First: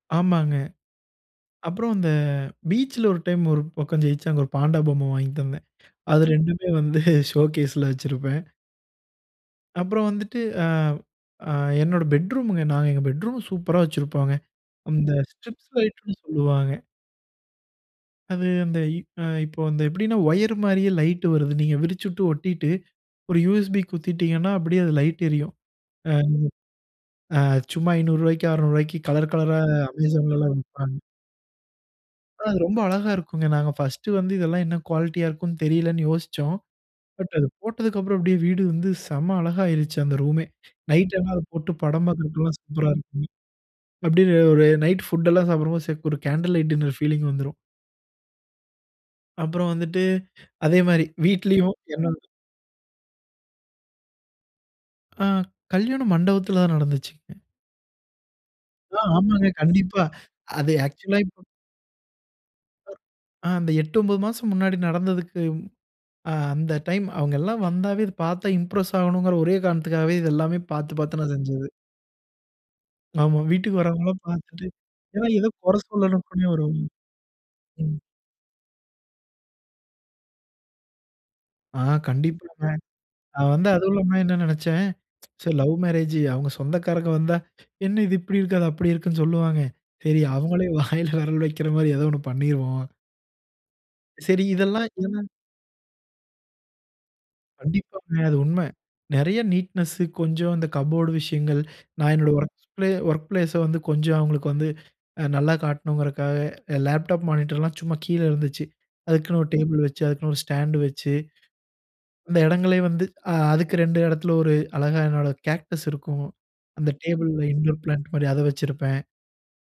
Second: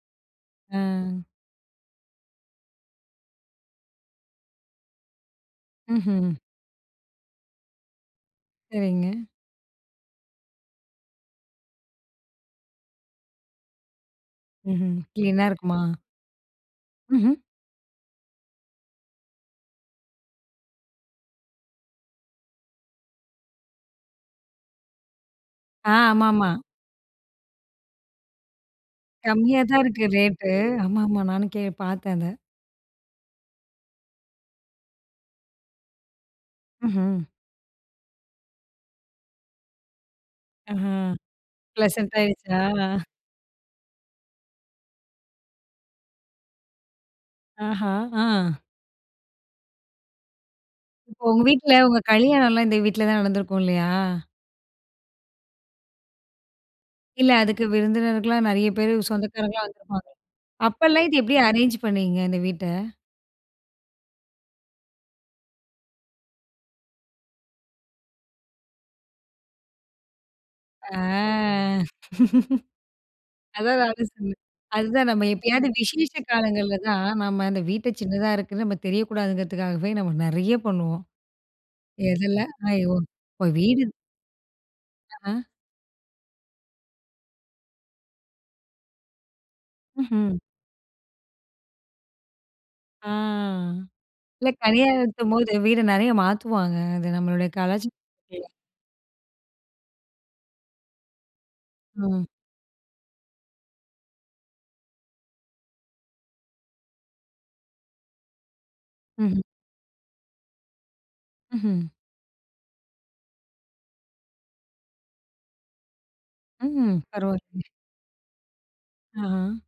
ஆமாங்க. ஆ, அப்புறம் அந்த பீச்சுல ஒரு டைம், ஒரு பக்கம் ஜெயிச்சு அங்கு ஒரு பாண்டா பொம்மை வாங்கி தந்தேன். அது ம்ஹ்ம். 2மே வந்து ஷோகேஸ்ல வெச்சிருப்பேன். சரிங்க. அப்புறம் வந்துட்டு, ஆ அ, என்னோட பெட்ரூமுங்க. நாங்க எங்க பெட்ரூம் சூப்பரா வச்சுருப்போங்க ம்ஹ்ம். அந்த க்ளீனா ஸ்ட்ரிப்ஸ் இருக்குமா? லைட்னு சொல்லுவாங்க ம்ஹ்ம். அது அந்த இ அ இப்போ வந்து எப்படின்னா? ஒயரு மாரியே லைட்டு வருது. நீங்க விரிச்சுட்டு ஒட்டிட்டு, ஒரு USB குத்தீட்டீங்கன்னா, அப்படியே அது லைட் எரியும். ஆ, ஆ, ஆமாமா. அ சும்மா ரூ. 500க்கு ரூ. 600க்கு கலர் கலரா கம்மியா தான் இருக்கு ரேட்டு. Amazonலலாம் விப்பாங்க. ஆமாமா நானும் கே பாத்தேன் அத. ஆனா, அது ரொம்ப அழகா இருக்கும்ங்க. நாங்க பர்ஸ்ட்டு வந்து இதெல்லாம் என்னா குவாலிட்டியா இருக்கும்னு? தெரியலன்னு யோசிச்சோம். ம்ஹ்ம்! பட் அது போட்டதுக்கப்புறம் அப்படியே வீடு வந்து செம்ம அழகாயிருச்சு அந்த ரூமே. ஆஹ, நைட் எல்லாம் அத போட்டு படம் ப்ளசன்ட் பாக்குறதுக்கெல்லாம் ஆயிருச்சா? சூப்பரா இருக்கும். அப்டியே ஒரு நைட் ஃபுட் எல்லாம் சாப்பிடும்போது ச ஒரு கேண்டில் லைட் டின்னர் பீலிங் வந்துரும். ஆஹ, ஆ, அப்புறம் வந்துட்டு அதே மாரி இப்போ உங்க வீட்டுல, வீட்டுலயும், உங்க என்னா [unintelligible] கலியாணம்லாம் இந்த வீட்டுல தான் நடந்திருக்கும் இல்லையா? ஆ, கல்யாணம் மண்டபத்துல தான் நடந்துச்சு. இல்ல. அதுக்கு விருந்தினர்கள்லாம் நெறையா பேரு ஆ, ஆமாங்க சொந்தக்காரங்கலாம் கண்டிப்பா. வந்துருப்பாங்க. அது அப்போலாம் இது ஆக்சுவலா எப்படி இப்ப அரேஞ் பண்ணீங்க இந்த வீட்ட? ஆ அந்த 8, 9 மாசம் முன்னாடி நடந்ததுக்கு அ, அந்த டைம் அவுங்க எல்லாம் வந்தாவே இத பாத்தா இம்ப்ரஸ் ஆகணும்ங்கிற ஒரே காரணத்துக்காகவே, இது எல்லாமே ஆ, பாத்து பாத்து நான் செஞ்சது. ஆமா. வீட்டுக்கு அதான் நானும் வரவங்கலாம் சொன்னேன். பாத்துட்டு அதுதான் நம்ம ஏன்னா, ஏதோ எப்பயாவது, கொற விசேஷ சொல்லணும்னே காலங்கள்ல வருவாங்க. தான் நாம, அந்த வீட்ட ம். சின்னதா இருக்குன்னு, நம்ம தெரியக்கூடாதுங்கிறதுக்காகவே, நம்ம நெறையா பண்ணுவோம். ஆ எதுல? கண்டிப்பாங்க. ஐயோ! இப்போ நான் வந்து வீடு இரு அதுவும் இல்லாம என்னா நெனைச்சேன்! ஆ. "சரி லவ் மேரேஜூ, அவங்க சொந்தக்காரங்க வந்தா, "என்னா இது இப்படி இருக்கு?" அது அப்படி இருக்குன்னு? சொல்லுவாங்க. சரி! ம்ஹ்ம். அவங்களே வாயில வெரல் வெக்குற மாரி ஏதோ ஒண்ணு பண்ணிருவோம்." ஆ, சரி இல்ல இதெல்லாம் ஏன்னா? கலியாணத்தின்போது வீட நிறையா மாத்துவாங்க. அது நம்மளுடைய கலாச்சா கண்டிப்பாங்க அது உண்ம. நெறையா நீட்னெஸு, கொஞ்சம் அந்த கபோர்டு விஷயங்கள். நான் ம். என்னோட வொர்க் ப்ளே வொர்க் பிளேஸ வந்து கொஞ்சம் அவுங்களுக்கு வந்து அ நல்லா காட்டணும்ங்குறதுக்காக, எ லேப்டாப் மானிட்டர்லாம் சும்மா கீழ இருந்துச்சு. அதுக்குன்னு ம்ஹ்ம். ஒரு டேபிள் வெச்சு, அதுக்குன்னு ஒரு ஸ்டாண்டு வெச்சு, ம்ஹ்ம், அந்த எடங்களே வந்து ஆ, அதுக்கு 2 எடத்துல ஒரு அழகா என்னோட கேக்டஸ் இருக்கும். அந்த ம்! டேபிள்ல, பரவால்லயே. இன்டோர் பிளான்ட் மாரி அதை வச்சிருப்பேன். ஆஹ.